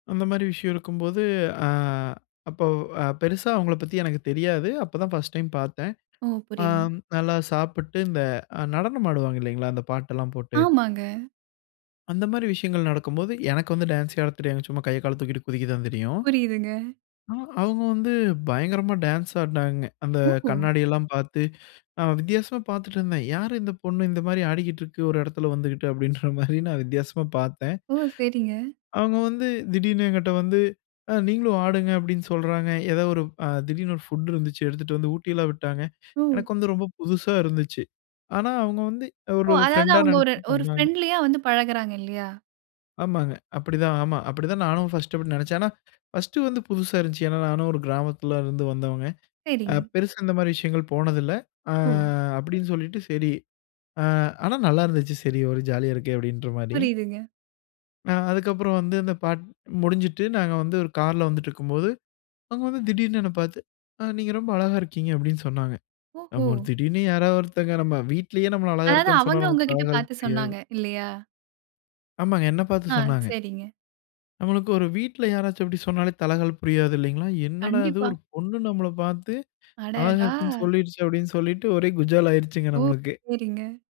அந்த மாரி விஷயம் இருக்கும்போது, அ அப்ப அ பெருசா அவுங்கள பத்தி எனக்கு தெரியாது. அப்பதான் ஃபர்ஸ்ட் டைம் பாத்தேன். ஓ! அ புரியுதுங்க. நல்லா சாப்புட்டு, இந்த நடனம் ஆடுவாங்க இல்லீங்களா! இந்த பாட்டெல்லாம் போட்டு ஆமாங்க. அந்த மாரி விஷயங்கள் நடக்கும்போது, எனக்கு வந்து டான்ஸே ஆடத் தெரியாது, சும்மா கைய கால தூக்கிட்டு குதிக்கத்தான் தெரியும். புரியுதுங்க. அ அவுங்க வந்து பயங்கரமா டான்ஸ் ஆடுனாங்க. அந்த ஓ! கண்ணாடியெல்லாம் பாத்து, நான் வித்தியாசமா பார்த்துட்டு இருந்தேன். "யார் இந்த பொண்ணு? இந்த மாரி ஆடிக்கிட்ருக்கு, ஒரு எடத்துல வந்துகிட்டு!" அப்டின்ற மாரி நான் வித்தியாசமா பார்த்தேன். ஓ! சரிங்க. அவுங்க வந்து திடீர்னு என்கிட்ட வந்து, "அ நீங்களும் ஆடுங்க" அப்டின்னு சொல்றாங்க. ஏதோ ஒரு அ திடீர்னு ஒரு ஃபுட் இருந்துச்சு, எடுத்துட்டு வந்து ஊட்டிலாம் விட்டாங்க. ஓ! எனக்கு வந்து ரொம்ப புதுசா இருந்துச்சு. ஆனா அவுங்க வந்து ஓ! ஒரு அதாவது ஃப்ரெண்டா அவங்க ஒரு நெனச்சு ஒரு பண்ணாங்க. பிரெண்ட்லியா வந்து பழகுறாங்க இல்லயா? ஆமாங்க. அப்டித்தான் ஆமா, அப்டித்தான் நானும் ஃபர்ஸ்ட் அப்டி நெனச்சேன். ஆனா, ஃபர்ஸ்ட் வந்து புதுசா இருந்துச்சு. ஏன்னா நானும் ஒரு கிராமத்துலருந்து வந்தவங்க. அ சேரிங்க. பெருசா இந்த மாரி விஷயங்கள் போனதில்ல. ஆ ஓ! அப்டின்னு சொல்லிட்டு சரி, அ ஆனா நல்லா இருந்துச்சு, சரி ஒரு ஜாலியா இருக்கே! அப்டின்ற மாரி. புரியுதுங்க. ஆ அதுக்கப்புறம் வந்து அந்த பாட் முடிஞ்சுட்டு நாங்க வந்து ஒரு கார்ல வந்துட்ருக்கும்போது, அவங்க வந்து திடீர்னு என்ன பாத்து, "அ நீங்க ரொம்ப அழகா இருக்கீங்க" அப்டின்னு சொன்னாங்க. ஓஹோ! நம்ம ஒரு திடீர்னு யாராவது ஒருத்தங்க நம்ம வீட்லேயே நம்மள அழகா அதாது இருக்கான்னு சொன்னா அவங்க நமக்கு உங்ககிட்ட தலகால் பாத்து புரியாது. சொன்னாங்க. இல்லையா? ஆமாங்க என்ன பாத்து ஆ, சொன்னாங்க. சரிங்க. நம்மளுக்கு ஒரு வீட்ல் யாராச்சும் அப்டி சொன்னாலே தலகால் புரியாது இல்லிங்களா! என்னடா இது கண்டிப்பா. ஒரு பொண்ணு நம்மள பாத்து, அழகா அடடா! இருக்குன்னு சொல்லிடுச்சு! அப்டின்னு சொல்லிட்டு ஒரே குஜால் ஆயிருச்சுங்க ஓ, நம்மளுக்கு. சேரிங்க.